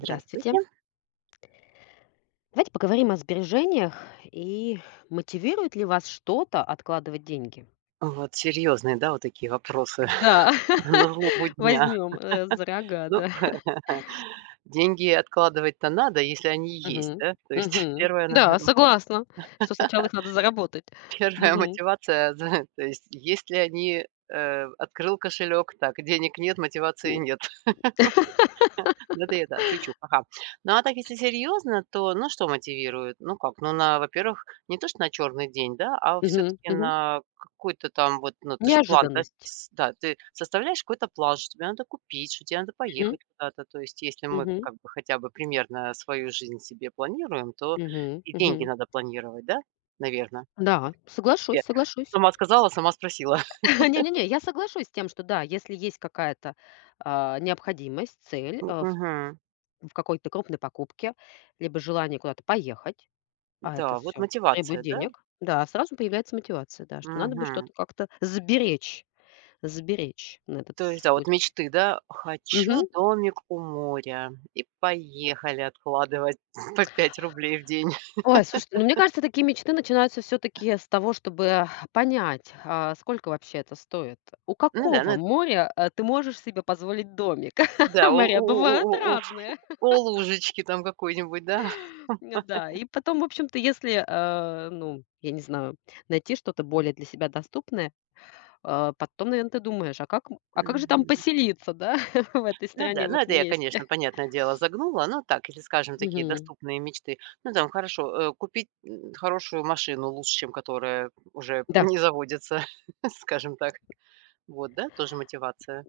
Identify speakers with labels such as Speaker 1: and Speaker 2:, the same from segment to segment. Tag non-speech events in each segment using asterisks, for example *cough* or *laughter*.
Speaker 1: Здравствуйте. Давайте поговорим о сбережениях и мотивирует ли вас что-то откладывать деньги?
Speaker 2: Вот серьезные, да, вот такие вопросы
Speaker 1: Да,
Speaker 2: *laughs* на
Speaker 1: *laughs*
Speaker 2: злобу дня.
Speaker 1: возьмем за рога,
Speaker 2: Ну,
Speaker 1: да.
Speaker 2: *laughs* деньги откладывать-то надо, если они есть,
Speaker 1: Мгм.
Speaker 2: да? То есть
Speaker 1: Мгм.
Speaker 2: *laughs*
Speaker 1: Да, согласна, что сначала их надо заработать.
Speaker 2: первая
Speaker 1: Мгм.
Speaker 2: мотивация, *laughs* да, то есть если открыл кошелек, так, денег нет, мотивации
Speaker 1: М.
Speaker 2: нет. *laughs*
Speaker 1: *laughs*
Speaker 2: Это я, да, шучу, ха-ха. Ну, а так, если серьезно, то, ну, что мотивирует? Ну, как, ну, во-первых, не то, что на черный день, да, а
Speaker 1: Мгм.
Speaker 2: все-таки
Speaker 1: Мгм.
Speaker 2: на какой-то там вот, ну, ты ж план, да,
Speaker 1: Неожиданность.
Speaker 2: да, ты составляешь какой-то план, что тебе надо купить, что тебе надо
Speaker 1: Мгм.
Speaker 2: поехать куда-то. То есть, если мы
Speaker 1: Мгм.
Speaker 2: как бы хотя бы примерно свою жизнь себе планируем, то
Speaker 1: Мгм.
Speaker 2: и деньги
Speaker 1: Мгм.
Speaker 2: надо планировать, да, наверное.
Speaker 1: Да, соглашусь, соглашусь.
Speaker 2: Сама сказала, сама спросила.
Speaker 1: *laughs* Не-не-не, я соглашусь с тем, что да, если есть какая-то необходимость, цель,
Speaker 2: *laughs*
Speaker 1: а, в
Speaker 2: Мгм.
Speaker 1: в какой-то крупной покупке, либо желание куда-то поехать, а это
Speaker 2: Да, вот
Speaker 1: все требует
Speaker 2: мотивация, да?
Speaker 1: денег, да, сразу появляется мотивация, да, что надо бы
Speaker 2: Мгм.
Speaker 1: что-то как-то сберечь, сберечь на этот
Speaker 2: То есть, да, вот
Speaker 1: случай.
Speaker 2: мечты, да? Хочу
Speaker 1: Мгм.
Speaker 2: домик у моря. И поехали откладывать *laughs* по 5 рублей в день.
Speaker 1: Ой, слушай, ну, мне кажется, такие мечты начинаются все таки с того, чтобы понять, сколько вообще это стоит. У
Speaker 2: Ну да,
Speaker 1: какого
Speaker 2: ну
Speaker 1: моря, ты можешь себе позволить домик? *laughs*
Speaker 2: да,
Speaker 1: Моря
Speaker 2: у
Speaker 1: бывают
Speaker 2: у у
Speaker 1: разные.
Speaker 2: у лужечки там какой-нибудь, да?
Speaker 1: *laughs* Да, и потом, в общем-то, если, ну, я не знаю, найти что-то более для себя доступное. А потом, наверное, ты думаешь: а как а как же там
Speaker 2: Мгм.
Speaker 1: поселиться, да, *laughs* в этой
Speaker 2: Ну да,
Speaker 1: стране, в
Speaker 2: ну это
Speaker 1: этом
Speaker 2: я,
Speaker 1: месте?
Speaker 2: конечно, понятное дело, загнула, но так, если, скажем, такие
Speaker 1: Мгм.
Speaker 2: доступные мечты. Ну там хорошо, купить, хорошую машину лучше, чем которая уже
Speaker 1: Да.
Speaker 2: не заводится, *laughs* скажем так. Вот, да, тоже мотивация.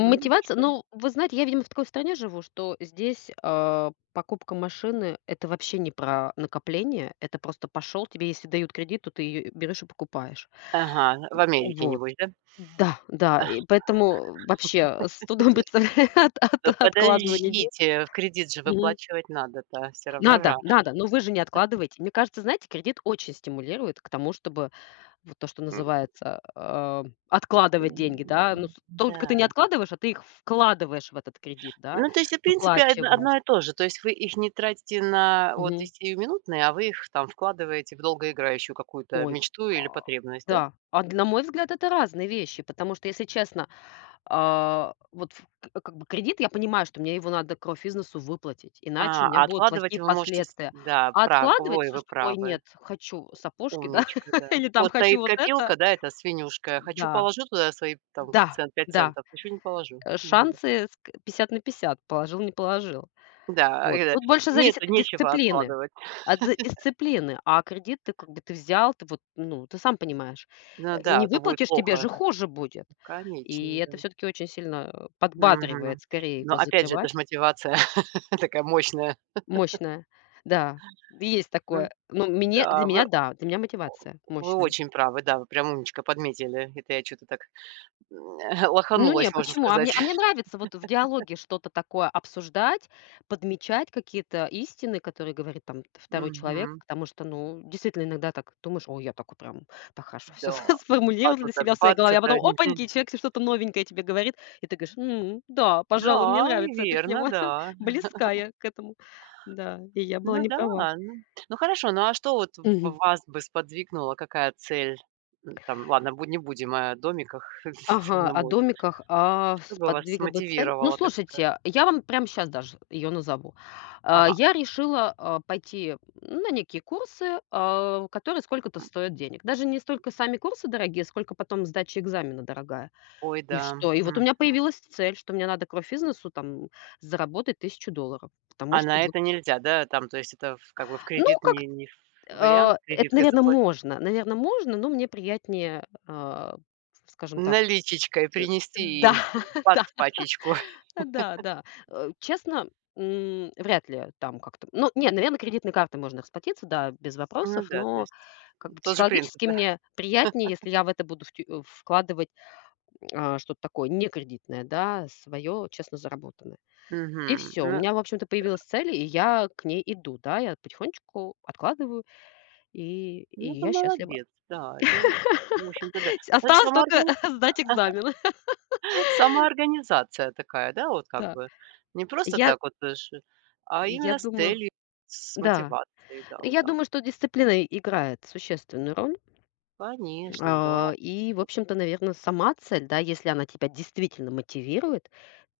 Speaker 2: М.
Speaker 1: ну, вы знаете, я, видимо, в такой стране живу, что здесь, покупка машины — это вообще не про накопление. Это просто пошел, тебе если дают кредит, то ты ее берешь и покупаешь.
Speaker 2: Ага, в Америке,
Speaker 1: Вот.
Speaker 2: небось, да?
Speaker 1: Да, да, и поэтому вообще с трудом
Speaker 2: *laughs*
Speaker 1: представляю *laughs* от от
Speaker 2: Да
Speaker 1: откладывание денег.
Speaker 2: подождите, в кредит же
Speaker 1: Мгм.
Speaker 2: выплачивать надо-то, все равно
Speaker 1: Надо,
Speaker 2: же.
Speaker 1: надо, но вы же не откладываете. Мне кажется, знаете, кредит очень стимулирует к тому, чтобы вот то, что
Speaker 2: М.
Speaker 1: называется, откладывать
Speaker 2: М,
Speaker 1: деньги, да. Ну, с только
Speaker 2: да.
Speaker 1: ты не откладываешь, а ты их вкладываешь в этот кредит, да,
Speaker 2: Ну, то есть, в принципе, одно
Speaker 1: выплачивая.
Speaker 2: одно и то же. То есть вы их не тратите на вот и
Speaker 1: Мгм.
Speaker 2: сиюминутные, а вы их там вкладываете в долгоиграющую какую-то
Speaker 1: Ой,
Speaker 2: мечту или
Speaker 1: а,
Speaker 2: потребность, да?
Speaker 1: да. А на мой взгляд, это разные вещи, потому что, если честно, а, вот в к как бы кредит, я понимаю, что мне его надо кровь из носу выплатить, иначе у меня
Speaker 2: А
Speaker 1: будут
Speaker 2: откладывать
Speaker 1: плохие
Speaker 2: вы можете с
Speaker 1: последствия.
Speaker 2: да,
Speaker 1: А
Speaker 2: прав
Speaker 1: откладывать,
Speaker 2: ой, вы
Speaker 1: слушай, ой,
Speaker 2: правы.
Speaker 1: нет, хочу сапожки, да,
Speaker 2: Умничка, да.
Speaker 1: *laughs* или там
Speaker 2: Вот
Speaker 1: хочу
Speaker 2: стоит
Speaker 1: вот это.
Speaker 2: копилка, да, это свинюшка. Хочу,
Speaker 1: Да,
Speaker 2: положу туда свои там
Speaker 1: да,
Speaker 2: цент пять
Speaker 1: да.
Speaker 2: центов, хочу, не положу. Мгм.
Speaker 1: Шансы ск 50 на 50 положил, не положил.
Speaker 2: Да,
Speaker 1: Вот. Тут больше зависит
Speaker 2: нету,
Speaker 1: от
Speaker 2: нечего
Speaker 1: дисциплины,
Speaker 2: откладывать.
Speaker 1: от з дисциплины. А кредит ты как бы ты взял, ты вот, ну, ты сам понимаешь,
Speaker 2: Ну да,
Speaker 1: не
Speaker 2: а то будет
Speaker 1: выплатишь, тебе же
Speaker 2: плохо.
Speaker 1: хуже будет. И
Speaker 2: Конечно, да.
Speaker 1: это все таки очень сильно,
Speaker 2: Мгм.
Speaker 1: подбадривает скорее
Speaker 2: Но
Speaker 1: его
Speaker 2: опять же, это ж
Speaker 1: закрывать.
Speaker 2: мотивация *laughs* такая мощная.
Speaker 1: Мощная. Да, есть
Speaker 2: Ну
Speaker 1: такое. Ну, мне для
Speaker 2: да,
Speaker 1: меня,
Speaker 2: вы
Speaker 1: да, для меня мотивация
Speaker 2: вы
Speaker 1: мощная.
Speaker 2: очень правы, да, вы прям умничка подметили. Это я что то так, *laughs*
Speaker 1: Ну не,
Speaker 2: лоханулась, можно
Speaker 1: почему? А
Speaker 2: сказать.
Speaker 1: мне а мне нравится вот в диалоге что-то такое обсуждать, подмечать какие-то истины, которые говорит там второй человек,
Speaker 2: Мгм.
Speaker 1: потому что, ну, действительно иногда так думаешь: "Ой, я так вот прям так хорошо все
Speaker 2: Да.
Speaker 1: *laughs*
Speaker 2: А
Speaker 1: сформулировал для
Speaker 2: тут так
Speaker 1: себя в своей
Speaker 2: бац,
Speaker 1: голове". А
Speaker 2: это
Speaker 1: потом
Speaker 2: ничего
Speaker 1: опаньки,
Speaker 2: не-
Speaker 1: человек те что-то новенькое тебе говорит, и ты говоришь: "М, да, пожалуй, мне
Speaker 2: Да, и
Speaker 1: нравится эта
Speaker 2: верно,
Speaker 1: тема, *laughs*
Speaker 2: да.
Speaker 1: близкая к этому". Да, и я была
Speaker 2: Ну
Speaker 1: не права.
Speaker 2: да, ну хорошо, ну а что вот в вас бы сподвигнуло, какая цель? М, там, ладно, буд не будем о домиках *laughs*
Speaker 1: Ага,
Speaker 2: на
Speaker 1: о
Speaker 2: море.
Speaker 1: домиках,
Speaker 2: Что
Speaker 1: с
Speaker 2: бы вас
Speaker 1: подвига бы цель. Ну,
Speaker 2: смотивировало, так ска
Speaker 1: слушайте, я вам прямо сейчас даже ее назову.
Speaker 2: ага.
Speaker 1: Я решила, пойти на некие курсы, которые сколько-то стоят денег. Даже не столько сами курсы дорогие, сколько потом сдача экзамена дорогая.
Speaker 2: Ой,
Speaker 1: И
Speaker 2: да.
Speaker 1: что? И вот у
Speaker 2: М.
Speaker 1: меня появилась цель, что мне надо к физнесу там заработать $1000, потому
Speaker 2: А
Speaker 1: что
Speaker 2: на
Speaker 1: вот.
Speaker 2: это нельзя, да? Там, то есть это в как бы в
Speaker 1: Ну,
Speaker 2: кредит
Speaker 1: как,
Speaker 2: не ф вариант
Speaker 1: это,
Speaker 2: кредиткой
Speaker 1: наверное,
Speaker 2: заплатить,
Speaker 1: можно. Наверное, можно, но мне приятнее, скажем так,
Speaker 2: наличечкой
Speaker 1: э
Speaker 2: принести
Speaker 1: да,
Speaker 2: им
Speaker 1: *laughs*
Speaker 2: бац
Speaker 1: да.
Speaker 2: пачечку. *laughs*
Speaker 1: А, да, да. Честно, вряд ли там как-то. Ну, не, наверное, кредитной картой можно расплатиться, да, без
Speaker 2: Ну
Speaker 1: вопросов,
Speaker 2: да, то
Speaker 1: но
Speaker 2: есть
Speaker 1: как бы
Speaker 2: тот же принцип,
Speaker 1: психологически
Speaker 2: да?
Speaker 1: мне приятнее, если я в это буду вкладывать, что-то такое не кредитное, да, свое честно заработанное. И
Speaker 2: Мгм.
Speaker 1: все. У
Speaker 2: Ну
Speaker 1: меня, в общем-то, появилась цель, и я к ней иду, да. Я потихонечку откладываю, и
Speaker 2: ну, это
Speaker 1: я счастлива.
Speaker 2: молодец, да, это, в
Speaker 1: *laughs*
Speaker 2: общем-то, да. Вот это
Speaker 1: Осталось только
Speaker 2: самооргани
Speaker 1: *laughs* сдать экзамен. *laughs*
Speaker 2: *laughs* самоорганизация такая, да, вот как
Speaker 1: Да.
Speaker 2: бы. Не просто
Speaker 1: Я
Speaker 2: так вот, э, ш а
Speaker 1: я
Speaker 2: именно с
Speaker 1: думаю
Speaker 2: целью, с
Speaker 1: Да.
Speaker 2: мотивацией, да, вот
Speaker 1: Я
Speaker 2: так. Вот.
Speaker 1: думаю, что дисциплина играет существенную роль.
Speaker 2: Конечно, да.
Speaker 1: И, в общем-то, наверное, сама цель, да, если она тебя действительно мотивирует,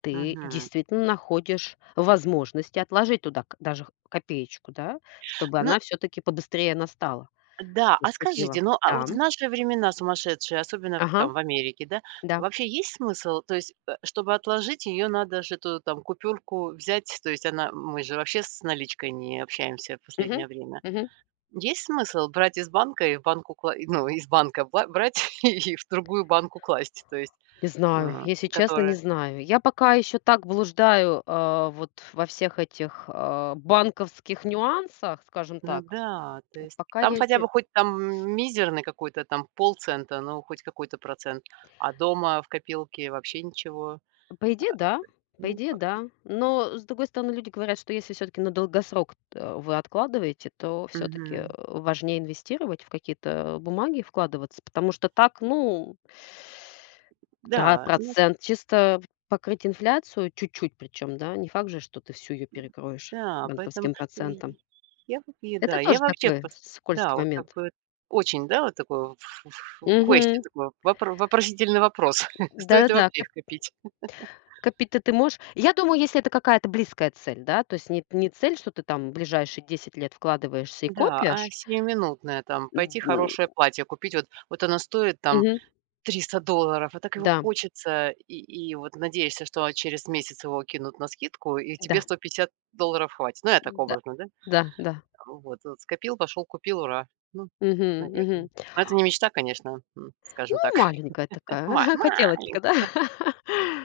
Speaker 1: ты
Speaker 2: Мгм.
Speaker 1: действительно находишь возможности отложить туда даже копеечку, да, чтобы
Speaker 2: Ну
Speaker 1: она все-таки побыстрее настала,
Speaker 2: да, а
Speaker 1: наступила.
Speaker 2: скажите, ну, а
Speaker 1: Да,
Speaker 2: вот в наши времена сумасшедшие, особенно в
Speaker 1: ага,
Speaker 2: там в Америке, да,
Speaker 1: да.
Speaker 2: вообще есть смысл? То есть, чтобы отложить, ее надо же эту там купюрку взять, то есть она мы же вообще с наличкой не общаемся в
Speaker 1: Мгм,
Speaker 2: последнее время.
Speaker 1: мгм.
Speaker 2: Есть смысл брать из банка и в банку кла и, ну, из банка бла брать *laughs* и в другую банку класть, то есть,
Speaker 1: Не знаю, если честно, не
Speaker 2: которая...
Speaker 1: знаю. Я пока еще так блуждаю, вот во всех этих, банковских нюансах, скажем
Speaker 2: Ну
Speaker 1: так.
Speaker 2: да, то есть
Speaker 1: Пока
Speaker 2: там
Speaker 1: я
Speaker 2: хотя
Speaker 1: еще
Speaker 2: бы хоть там мизерный какой-то там полцента, ну, хоть какой-то процент, а дома в копилке вообще ничего.
Speaker 1: по идее, да. По
Speaker 2: Ну
Speaker 1: идее,
Speaker 2: как.
Speaker 1: да. Но, с другой стороны, люди говорят, что если все-таки на долгосрок, вы откладываете, то все-таки
Speaker 2: Мгм.
Speaker 1: важнее инвестировать в какие-то бумаги, вкладываться, потому что так, ну, да,
Speaker 2: Да, ну
Speaker 1: процент чисто покрыть инфляцию, чуть-чуть причем, да, не факт же, что ты всю ее перекроешь
Speaker 2: да, поэтому
Speaker 1: банковским
Speaker 2: и
Speaker 1: процентом.
Speaker 2: я вот и
Speaker 1: Это
Speaker 2: да, я
Speaker 1: тоже
Speaker 2: вообще
Speaker 1: такой
Speaker 2: пос да,
Speaker 1: скользкий
Speaker 2: вот как
Speaker 1: момент.
Speaker 2: бы очень, да, вот такой ф ф
Speaker 1: Угу.
Speaker 2: question такой, вопросительный вопрос. *laughs* Стоит ли
Speaker 1: Да-да-да.
Speaker 2: вообще их копить?
Speaker 1: Копить-то ты можешь. Я думаю, если это какая-то близкая цель, да, то есть не не цель, что ты там в ближайшие 10 лет вкладываешься и
Speaker 2: Да, а
Speaker 1: копишь.
Speaker 2: сиюминутное там пойти
Speaker 1: М,
Speaker 2: хорошее платье купить, вот оно стоит там
Speaker 1: мгм.
Speaker 2: 300 долларов, а так его
Speaker 1: Да,
Speaker 2: хочется, и вот надеешься, что через месяц его кинут на скидку, и тебе
Speaker 1: да,
Speaker 2: 150 долларов хватит. Ну, я так
Speaker 1: да,
Speaker 2: образно, да?
Speaker 1: да, да.
Speaker 2: Ну вот, вот скопил, пошел, купил, ура. Ну,
Speaker 1: Мгм,
Speaker 2: наверное.
Speaker 1: мгм.
Speaker 2: Но это не мечта, конечно, м,
Speaker 1: Ну,
Speaker 2: скажем так.
Speaker 1: маленькая
Speaker 2: *laughs*
Speaker 1: такая,
Speaker 2: Ма
Speaker 1: *laughs*
Speaker 2: малень...
Speaker 1: хотелочка, да? *laughs*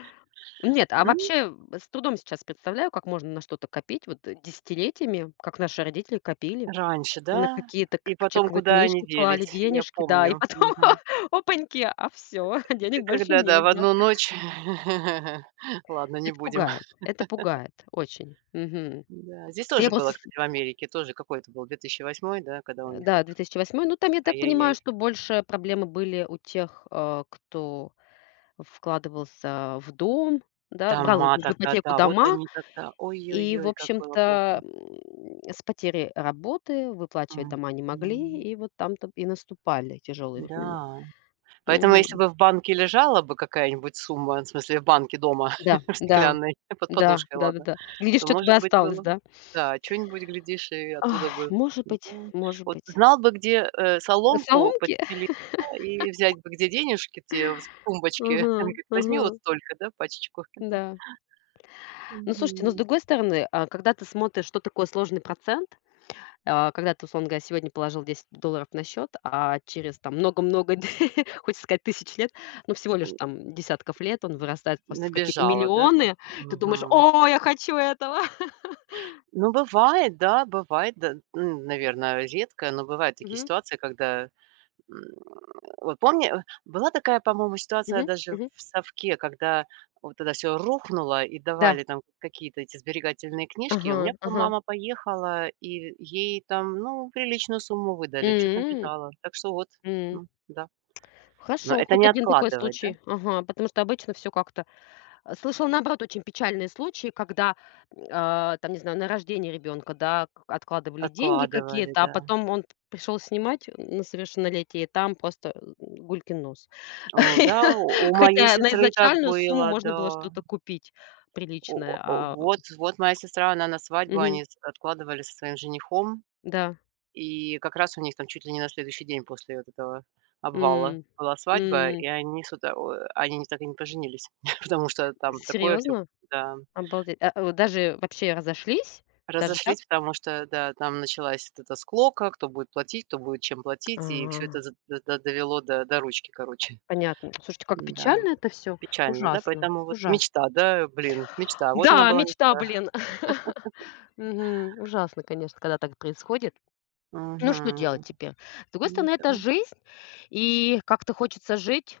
Speaker 1: Нет, а
Speaker 2: М,
Speaker 1: вообще, с трудом сейчас представляю, как можно на что-то копить вот, десятилетиями, как наши родители копили.
Speaker 2: раньше,
Speaker 1: На
Speaker 2: да?
Speaker 1: какие-то
Speaker 2: И
Speaker 1: к
Speaker 2: потом,
Speaker 1: чековые
Speaker 2: куда они
Speaker 1: книжки клали
Speaker 2: делись, я
Speaker 1: денежки, да, и
Speaker 2: помню.
Speaker 1: потом
Speaker 2: Мгм.
Speaker 1: *laughs* опаньки, а все *laughs* денег больше
Speaker 2: Когда, да, в
Speaker 1: нет, да.
Speaker 2: одну ночь. *laughs* Ладно, не будем.
Speaker 1: Это пугает очень. Мгм.
Speaker 2: Да, здесь
Speaker 1: Я
Speaker 2: тоже
Speaker 1: просто
Speaker 2: было,
Speaker 1: с
Speaker 2: кстати, в Америке, тоже какой то был 2008, да, когда у них
Speaker 1: да,
Speaker 2: тут
Speaker 1: 2008-й. Ну, там, я так понимаю,
Speaker 2: ай-яй-яй.
Speaker 1: что больше проблемы были у тех, кто вкладывался в дом, да, брал
Speaker 2: Дома
Speaker 1: в
Speaker 2: тогда,
Speaker 1: ипотеку
Speaker 2: да, вот
Speaker 1: дома
Speaker 2: они тогда.
Speaker 1: и, в
Speaker 2: Ой-ой-ой, как было
Speaker 1: общем-то,
Speaker 2: плохо.
Speaker 1: с потери работы выплачивать
Speaker 2: М,
Speaker 1: дома не могли,
Speaker 2: м,
Speaker 1: и вот там-то и наступали тяжелые времена.
Speaker 2: да. Поэтому, если
Speaker 1: Мгм.
Speaker 2: бы в банке лежала бы какая-нибудь сумма, в смысле, в банке дома,
Speaker 1: Да,
Speaker 2: *laughs* в
Speaker 1: да,
Speaker 2: стеклянной, *laughs* под
Speaker 1: да,
Speaker 2: подушкой, ладно,
Speaker 1: да-да-да. Глядишь,
Speaker 2: то,
Speaker 1: что-то бы
Speaker 2: может быть,
Speaker 1: осталось,
Speaker 2: было бы...
Speaker 1: да?
Speaker 2: Да, что нибудь глядишь, и оттуда
Speaker 1: Ой,
Speaker 2: бы...
Speaker 1: может
Speaker 2: Да.
Speaker 1: быть, может
Speaker 2: Вот
Speaker 1: быть.
Speaker 2: знал бы, где, соломку
Speaker 1: Соломки? *laughs*
Speaker 2: подстелить, да, и взять бы, где денежки те в с *laughs*
Speaker 1: Ага,
Speaker 2: говорит:
Speaker 1: ага.
Speaker 2: "Возьми вот столько, да, пачечку".
Speaker 1: Да. Ну, слушайте, но с
Speaker 2: Мгм.
Speaker 1: другой стороны, когда ты смотришь, что такое сложный процент, когда ты, условно говоря, сегодня положил 10 долларов на счет, а через там много-много, *laughs* хочется сказать, тысяч лет, ну, всего лишь там десятков лет, он вырастает просто в какие-то
Speaker 2: Набежала, да, там?
Speaker 1: миллионы, ты думаешь:
Speaker 2: Мгм.
Speaker 1: "О, я хочу этого!" *laughs*
Speaker 2: Ну, бывает, да, наверное, редко, но бывают такие
Speaker 1: Мгм,
Speaker 2: ситуации, когда... М, вот помню была такая, по-моему, ситуация
Speaker 1: мгм,
Speaker 2: даже
Speaker 1: мгм.
Speaker 2: в "Совке", когда вот тогда все рухнуло и
Speaker 1: Да.
Speaker 2: давали там какие-то эти сберегательные книжки. И
Speaker 1: Ага,
Speaker 2: у меня потом
Speaker 1: ага.
Speaker 2: мама поехала, и ей там, ну, приличную сумму выдали, что то
Speaker 1: М,
Speaker 2: набежала. Так что вот,
Speaker 1: м.
Speaker 2: ну да. Но
Speaker 1: Хорошо,
Speaker 2: это
Speaker 1: хоть
Speaker 2: не
Speaker 1: один такой
Speaker 2: откладывать, да?
Speaker 1: случай. Ага, потому что обычно все как-то. Слышала, наоборот, очень печальные случаи, когда, там, не знаю, на рождение ребенка, да, к откладывали деньги
Speaker 2: Откладывали,
Speaker 1: какие-то, а
Speaker 2: да.
Speaker 1: потом он пришел снимать на совершеннолетие, и там просто, гулькин нос.
Speaker 2: О да,
Speaker 1: *laughs*
Speaker 2: у моей
Speaker 1: Хотя на
Speaker 2: сестры так
Speaker 1: изначальную сумму
Speaker 2: было,
Speaker 1: можно
Speaker 2: да.
Speaker 1: было что-то купить
Speaker 2: О
Speaker 1: приличное,
Speaker 2: о
Speaker 1: а
Speaker 2: вот моя сестра, она на свадьбу,
Speaker 1: мгм.
Speaker 2: они с откладывали со своим женихом.
Speaker 1: Да.
Speaker 2: И как раз у них там чуть ли не на следующий день после вот этого обвала
Speaker 1: М.
Speaker 2: была свадьба,
Speaker 1: М.
Speaker 2: и они с утра о они не- так и не поженились, *laughs* потому что там такое все
Speaker 1: Серьезно?
Speaker 2: да.
Speaker 1: Обалдеть. Даже вообще разошлись? Даже так?
Speaker 2: Разошлись, потому что, да, там началась вот эта склока, кто будет платить, кто будет чем платить, и все
Speaker 1: А,
Speaker 2: это за д д довело до ручки, короче.
Speaker 1: понятно. Слушайте, как
Speaker 2: Да,
Speaker 1: печально это все.
Speaker 2: печально, да?
Speaker 1: Ужасно,
Speaker 2: Поэтому вот
Speaker 1: ужасно.
Speaker 2: мечта, да, блин, мечта, вот она
Speaker 1: Да,
Speaker 2: была
Speaker 1: мечта,
Speaker 2: мечта.
Speaker 1: блин. *laughs* Мгм. Ужасно, конечно, когда так происходит. Ну, что делать
Speaker 2: Мгм.
Speaker 1: теперь? С другой
Speaker 2: Ну
Speaker 1: стороны,
Speaker 2: да.
Speaker 1: это жизнь, и как-то хочется жить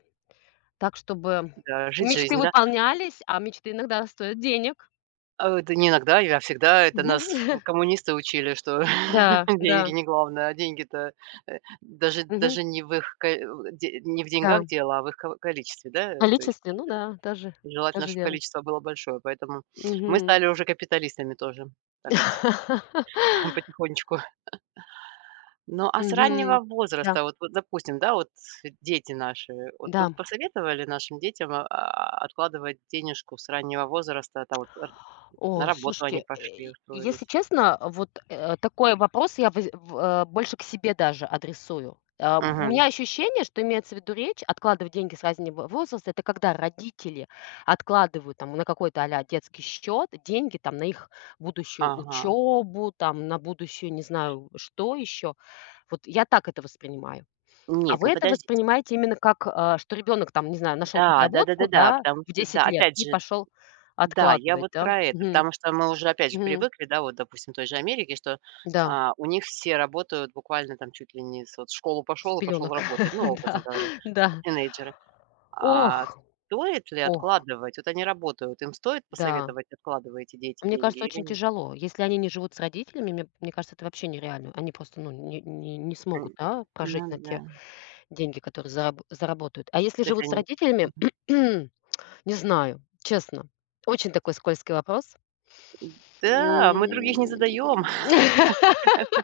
Speaker 1: так, чтобы
Speaker 2: Да, жить
Speaker 1: мечты
Speaker 2: жизнь, да?
Speaker 1: выполнялись, а мечты иногда стоят денег.
Speaker 2: А, это не иногда, я всегда. Это нас
Speaker 1: Мгм.
Speaker 2: в
Speaker 1: *laughs*
Speaker 2: коммунисты учили, что
Speaker 1: Да,
Speaker 2: *laughs*
Speaker 1: да.
Speaker 2: деньги не главное, а деньги-то, э, даже
Speaker 1: Мгм.
Speaker 2: даже не в их ко де не в
Speaker 1: Да.
Speaker 2: деньгах дело, а в их ко количестве, да.
Speaker 1: В
Speaker 2: Э, то есть
Speaker 1: количестве, ну да, тоже
Speaker 2: желательно,
Speaker 1: тоже
Speaker 2: чтобы
Speaker 1: верно.
Speaker 2: количество было большое, поэтому мы
Speaker 1: Мгм.
Speaker 2: стали уже капиталистами тоже, так вот *laughs*
Speaker 1: *laughs*
Speaker 2: потихонечку. Ну, а с
Speaker 1: Мгм.
Speaker 2: раннего
Speaker 1: Да,
Speaker 2: возраста, вот, допустим, да, вот дети наши, вот вы
Speaker 1: да.
Speaker 2: посоветовали нашим детям, откладывать денежку с раннего возраста, там вот, э, на
Speaker 1: Ой,
Speaker 2: работу они
Speaker 1: слушайте,
Speaker 2: пошли,
Speaker 1: если
Speaker 2: устроились?
Speaker 1: честно, вот, такой вопрос я больше к себе даже адресую. У меня ощущение, что имеется в виду речь, откладывать деньги с раннего возраста — это когда родители откладывают там на какой-то детский счет деньги там на их будущую
Speaker 2: Ага.
Speaker 1: учебу, там на будущую, не знаю, что еще. Вот я так это воспринимаю. А
Speaker 2: Нет,
Speaker 1: вы
Speaker 2: ну
Speaker 1: это
Speaker 2: подождите.
Speaker 1: воспринимаете именно как, что ребенок там, не знаю, нашел
Speaker 2: Да,
Speaker 1: подработку,
Speaker 2: да-да-да-да,
Speaker 1: да,
Speaker 2: потому
Speaker 1: в
Speaker 2: что,
Speaker 1: 10
Speaker 2: да,
Speaker 1: лет
Speaker 2: опять
Speaker 1: и
Speaker 2: же,
Speaker 1: пошел
Speaker 2: да, я
Speaker 1: откладывать,
Speaker 2: вот
Speaker 1: да?
Speaker 2: про это,
Speaker 1: Мгм.
Speaker 2: потому что мы уже, опять же,
Speaker 1: Мгм.
Speaker 2: привыкли, да, вот, допустим, в той же Америке, что,
Speaker 1: Да,
Speaker 2: а, у них все работают буквально там чуть ли не с вот в школу
Speaker 1: с
Speaker 2: пошел и пошел
Speaker 1: пелёнок.
Speaker 2: работать,
Speaker 1: *laughs*
Speaker 2: ну, образно
Speaker 1: Да,
Speaker 2: говоря,
Speaker 1: да.
Speaker 2: тинейджеры.
Speaker 1: Ох,
Speaker 2: А стоит ли
Speaker 1: ох,
Speaker 2: откладывать? Вот они работают, им стоит
Speaker 1: да.
Speaker 2: посоветовать, откладываете эти
Speaker 1: Мне кажется,
Speaker 2: деньги или
Speaker 1: очень
Speaker 2: нет?
Speaker 1: тяжело. Если они не живут с родителями, мне кажется, это вообще нереально. Они просто, ну, не смогут,
Speaker 2: М,
Speaker 1: да,
Speaker 2: ну
Speaker 1: прожить на
Speaker 2: да,
Speaker 1: те деньги, которые заработают. А если
Speaker 2: то есть
Speaker 1: живут с
Speaker 2: они...
Speaker 1: родителями, *clears throat* не знаю, честно. Очень такой скользкий вопрос.
Speaker 2: Да, мы других не
Speaker 1: М.
Speaker 2: задаем.
Speaker 1: *laughs*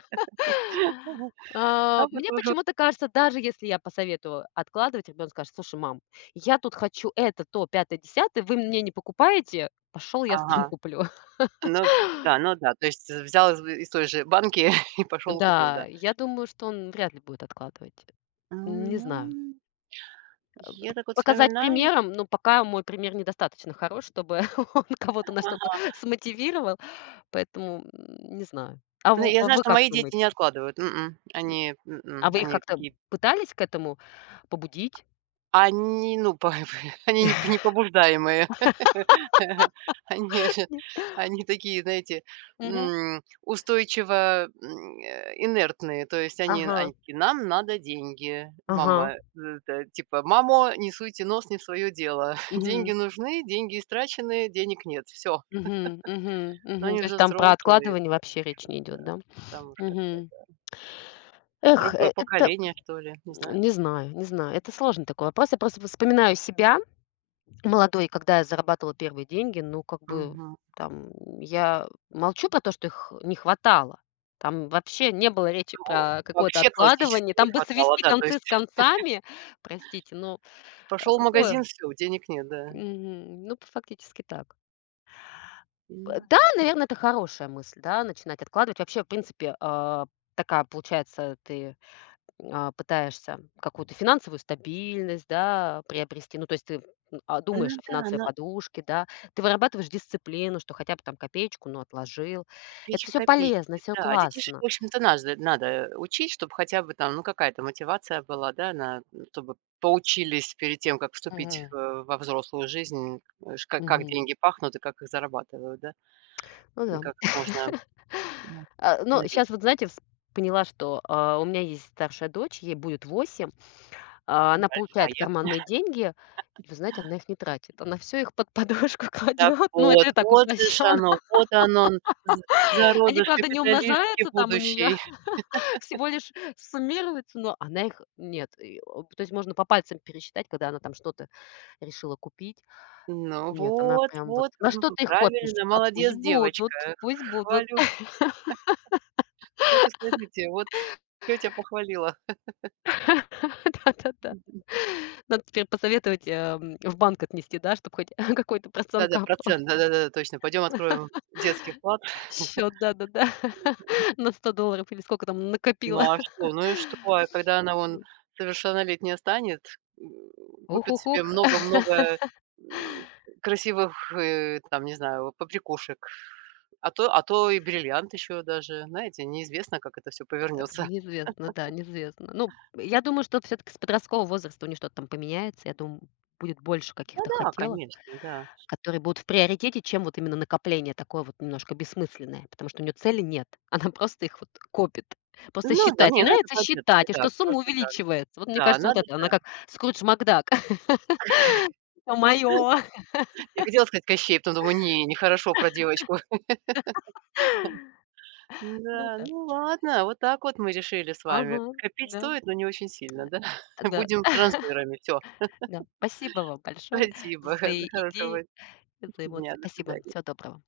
Speaker 2: *laughs* А вот
Speaker 1: Мне
Speaker 2: уже...
Speaker 1: почему-то кажется, даже если я посоветую откладывать, ребенок скажет: "Слушай, мам, я тут хочу это, то, пятое, десятое, вы мне не покупаете, пошел я сам
Speaker 2: Ага.
Speaker 1: куплю". *laughs*
Speaker 2: Ну в да, ну да, то есть э, взял из той же банки *laughs* и пошел купил,
Speaker 1: Да,
Speaker 2: да.
Speaker 1: я думаю, что он вряд ли будет откладывать. Не знаю.
Speaker 2: Ну, я так вот
Speaker 1: Показать
Speaker 2: вспоминаю.
Speaker 1: примером, но пока мой пример недостаточно хорош, чтобы *laughs* он кого-то на что-то
Speaker 2: Ага.
Speaker 1: смотивировал, поэтому, не знаю. А
Speaker 2: Ну,
Speaker 1: в
Speaker 2: я
Speaker 1: а
Speaker 2: знаю,
Speaker 1: вы
Speaker 2: что
Speaker 1: как
Speaker 2: мои дети не
Speaker 1: думаете?
Speaker 2: откладывают. М, они
Speaker 1: А
Speaker 2: м
Speaker 1: вы их
Speaker 2: они
Speaker 1: как-то
Speaker 2: такие...
Speaker 1: пытались к этому побудить?
Speaker 2: Они, ну, па *laughs* они не
Speaker 1: *laughs*
Speaker 2: побуждаемые. *laughs* Они же
Speaker 1: Нет?
Speaker 2: они такие, знаете,
Speaker 1: Мгм.
Speaker 2: м, устойчиво, м, э, инертные. То есть они
Speaker 1: Ага,
Speaker 2: они такие: "Нам надо деньги".
Speaker 1: ага.
Speaker 2: Мама, это типа: "Мамо, не суйте нос не в свое дело. *laughs* Деньги
Speaker 1: Мгм.
Speaker 2: нужны, деньги истрачены, денег нет". Все,
Speaker 1: Мгм. Мгм.
Speaker 2: но
Speaker 1: Мгм.
Speaker 2: они
Speaker 1: То есть
Speaker 2: уже
Speaker 1: там про
Speaker 2: взрослые,
Speaker 1: откладывание
Speaker 2: там,
Speaker 1: вообще речь не
Speaker 2: да,
Speaker 1: идет, да?
Speaker 2: там уж как-то
Speaker 1: Мгм. Эх,
Speaker 2: другое
Speaker 1: это
Speaker 2: поколение, что ли, не
Speaker 1: *tsk*
Speaker 2: знаю.
Speaker 1: не знаю, не знаю. Это сложный такой вопрос. Я просто вспоминаю себя молодой, когда я зарабатывала первые деньги. Ну, как бы
Speaker 2: Мгм.
Speaker 1: там я молчу про то, что их не хватало. Там вообще не было речи
Speaker 2: Во
Speaker 1: про какое-то
Speaker 2: вообще классически
Speaker 1: откладывание.
Speaker 2: не
Speaker 1: Там бы
Speaker 2: хватало,
Speaker 1: свести
Speaker 2: да. То...
Speaker 1: концы с концами, простите, но,
Speaker 2: Пошел в магазин,
Speaker 1: какое?
Speaker 2: всё, денег нет, да.
Speaker 1: Мгм. Ну, фактически так.
Speaker 2: М,
Speaker 1: Да, наверное, это хорошая мысль, да, начинать откладывать. Вообще, в принципе, такая получается, ты, пытаешься какую-то финансовую стабильность, да, приобрести. Ну, то есть ты, думаешь
Speaker 2: ну
Speaker 1: о
Speaker 2: да,
Speaker 1: финансовой
Speaker 2: на
Speaker 1: подушке, да, ты вырабатываешь дисциплину, что хотя бы там копеечку, но отложил. Это все полезно,
Speaker 2: копеечка-копеечки,
Speaker 1: все
Speaker 2: да. А детишек,
Speaker 1: классно.
Speaker 2: в общем-то, надо учить, чтобы хотя бы там, ну, какая-то мотивация была, да, на... Чтобы поучились перед тем, как вступить
Speaker 1: Мгм.
Speaker 2: в во взрослую жизнь, э, ш как
Speaker 1: Мгм.
Speaker 2: деньги пахнут и как их зарабатывают, да,
Speaker 1: Ну
Speaker 2: и
Speaker 1: да.
Speaker 2: как их можно,
Speaker 1: *laughs*
Speaker 2: ну,
Speaker 1: Но
Speaker 2: навер...
Speaker 1: сейчас вот, знаете, вс поняла, что, у меня есть старшая дочь, ей будет 8. Она получает
Speaker 2: А
Speaker 1: карманные деньги, и вы знаете, она их не тратит. Она все их под подушку *laughs*
Speaker 2: так
Speaker 1: кладет. Ну, это
Speaker 2: вот,
Speaker 1: я так
Speaker 2: вот же ж
Speaker 1: упрощенно.
Speaker 2: оно, вот оно, н- з
Speaker 1: *laughs* Они,
Speaker 2: зародыш
Speaker 1: правда, не
Speaker 2: капиталистки
Speaker 1: умножаются там у нее,
Speaker 2: будущей.
Speaker 1: *laughs* всего лишь суммируются, но она их нет. И, о, то есть можно по пальцам пересчитать, когда она там что-то решила купить.
Speaker 2: Ну
Speaker 1: Нет, она
Speaker 2: вот,
Speaker 1: прям вот:
Speaker 2: вот,
Speaker 1: "На
Speaker 2: м,
Speaker 1: что ты их копишь?"
Speaker 2: правильно,
Speaker 1: "А пусть
Speaker 2: молодец,
Speaker 1: будут,
Speaker 2: девочка,
Speaker 1: пусть
Speaker 2: *laughs*
Speaker 1: будут".
Speaker 2: хвалю. Так и скажите, вот тётя похвалила.
Speaker 1: *laughs* Да-да-да. Надо теперь посоветовать, в банк отнести, да, чтобы хоть *laughs* какой-то процент
Speaker 2: Да-да,
Speaker 1: капал.
Speaker 2: процент, да-да-да, точно. Пойдем откроем детский вклад.
Speaker 1: Счет, да-да-да, *laughs* на $100 или сколько там накопила.
Speaker 2: Ну а что? Ну и что? А когда она вон
Speaker 1: Ну,
Speaker 2: совершеннолетняя станет, м, купит себе
Speaker 1: ух-ух-ух, *laughs*
Speaker 2: много-много, м, красивых, э, там, не знаю, побрякушек, а то и бриллиант еще даже, знаете, неизвестно, как это все повернется.
Speaker 1: неизвестно, да, неизвестно. Ну, я думаю, что все таки с подросткового возраста у них что-то там поменяется. Я думаю, будет больше каких-то
Speaker 2: Да-да,
Speaker 1: хотелок,
Speaker 2: конечно, да.
Speaker 1: которые будут в приоритете, чем вот именно накопление такое вот немножко бессмысленное, потому что у нее цели нет. *laughs* Она просто их вот копит, просто
Speaker 2: Ну да,
Speaker 1: считает.
Speaker 2: не,
Speaker 1: Ей
Speaker 2: ну это
Speaker 1: нравится
Speaker 2: по-детски,
Speaker 1: считать, и
Speaker 2: да,
Speaker 1: что сумма
Speaker 2: просто да.
Speaker 1: увеличивается. Вот мне
Speaker 2: Да,
Speaker 1: кажется, вот
Speaker 2: надо,
Speaker 1: это, она
Speaker 2: да.
Speaker 1: как Скрудж Макдак. *laughs* Всё моё.
Speaker 2: Я хотела сказать Кощей, потом думаю: "Не, нехорошо про девочку". *laughs*
Speaker 1: *laughs*
Speaker 2: Да,
Speaker 1: Да-да.
Speaker 2: ну ладно, вот так вот мы решили с
Speaker 1: Ага,
Speaker 2: вами. Копить
Speaker 1: да,
Speaker 2: стоит, но не очень сильно, да? *laughs*
Speaker 1: э, да,
Speaker 2: Будем трансферами. Все.
Speaker 1: да. Спасибо вам большое за
Speaker 2: Спасибо.
Speaker 1: свои
Speaker 2: *laughs* Хорошего
Speaker 1: идеи, за
Speaker 2: дня.
Speaker 1: эмоции.
Speaker 2: До
Speaker 1: Спасибо.
Speaker 2: свидания.
Speaker 1: Всего доброго.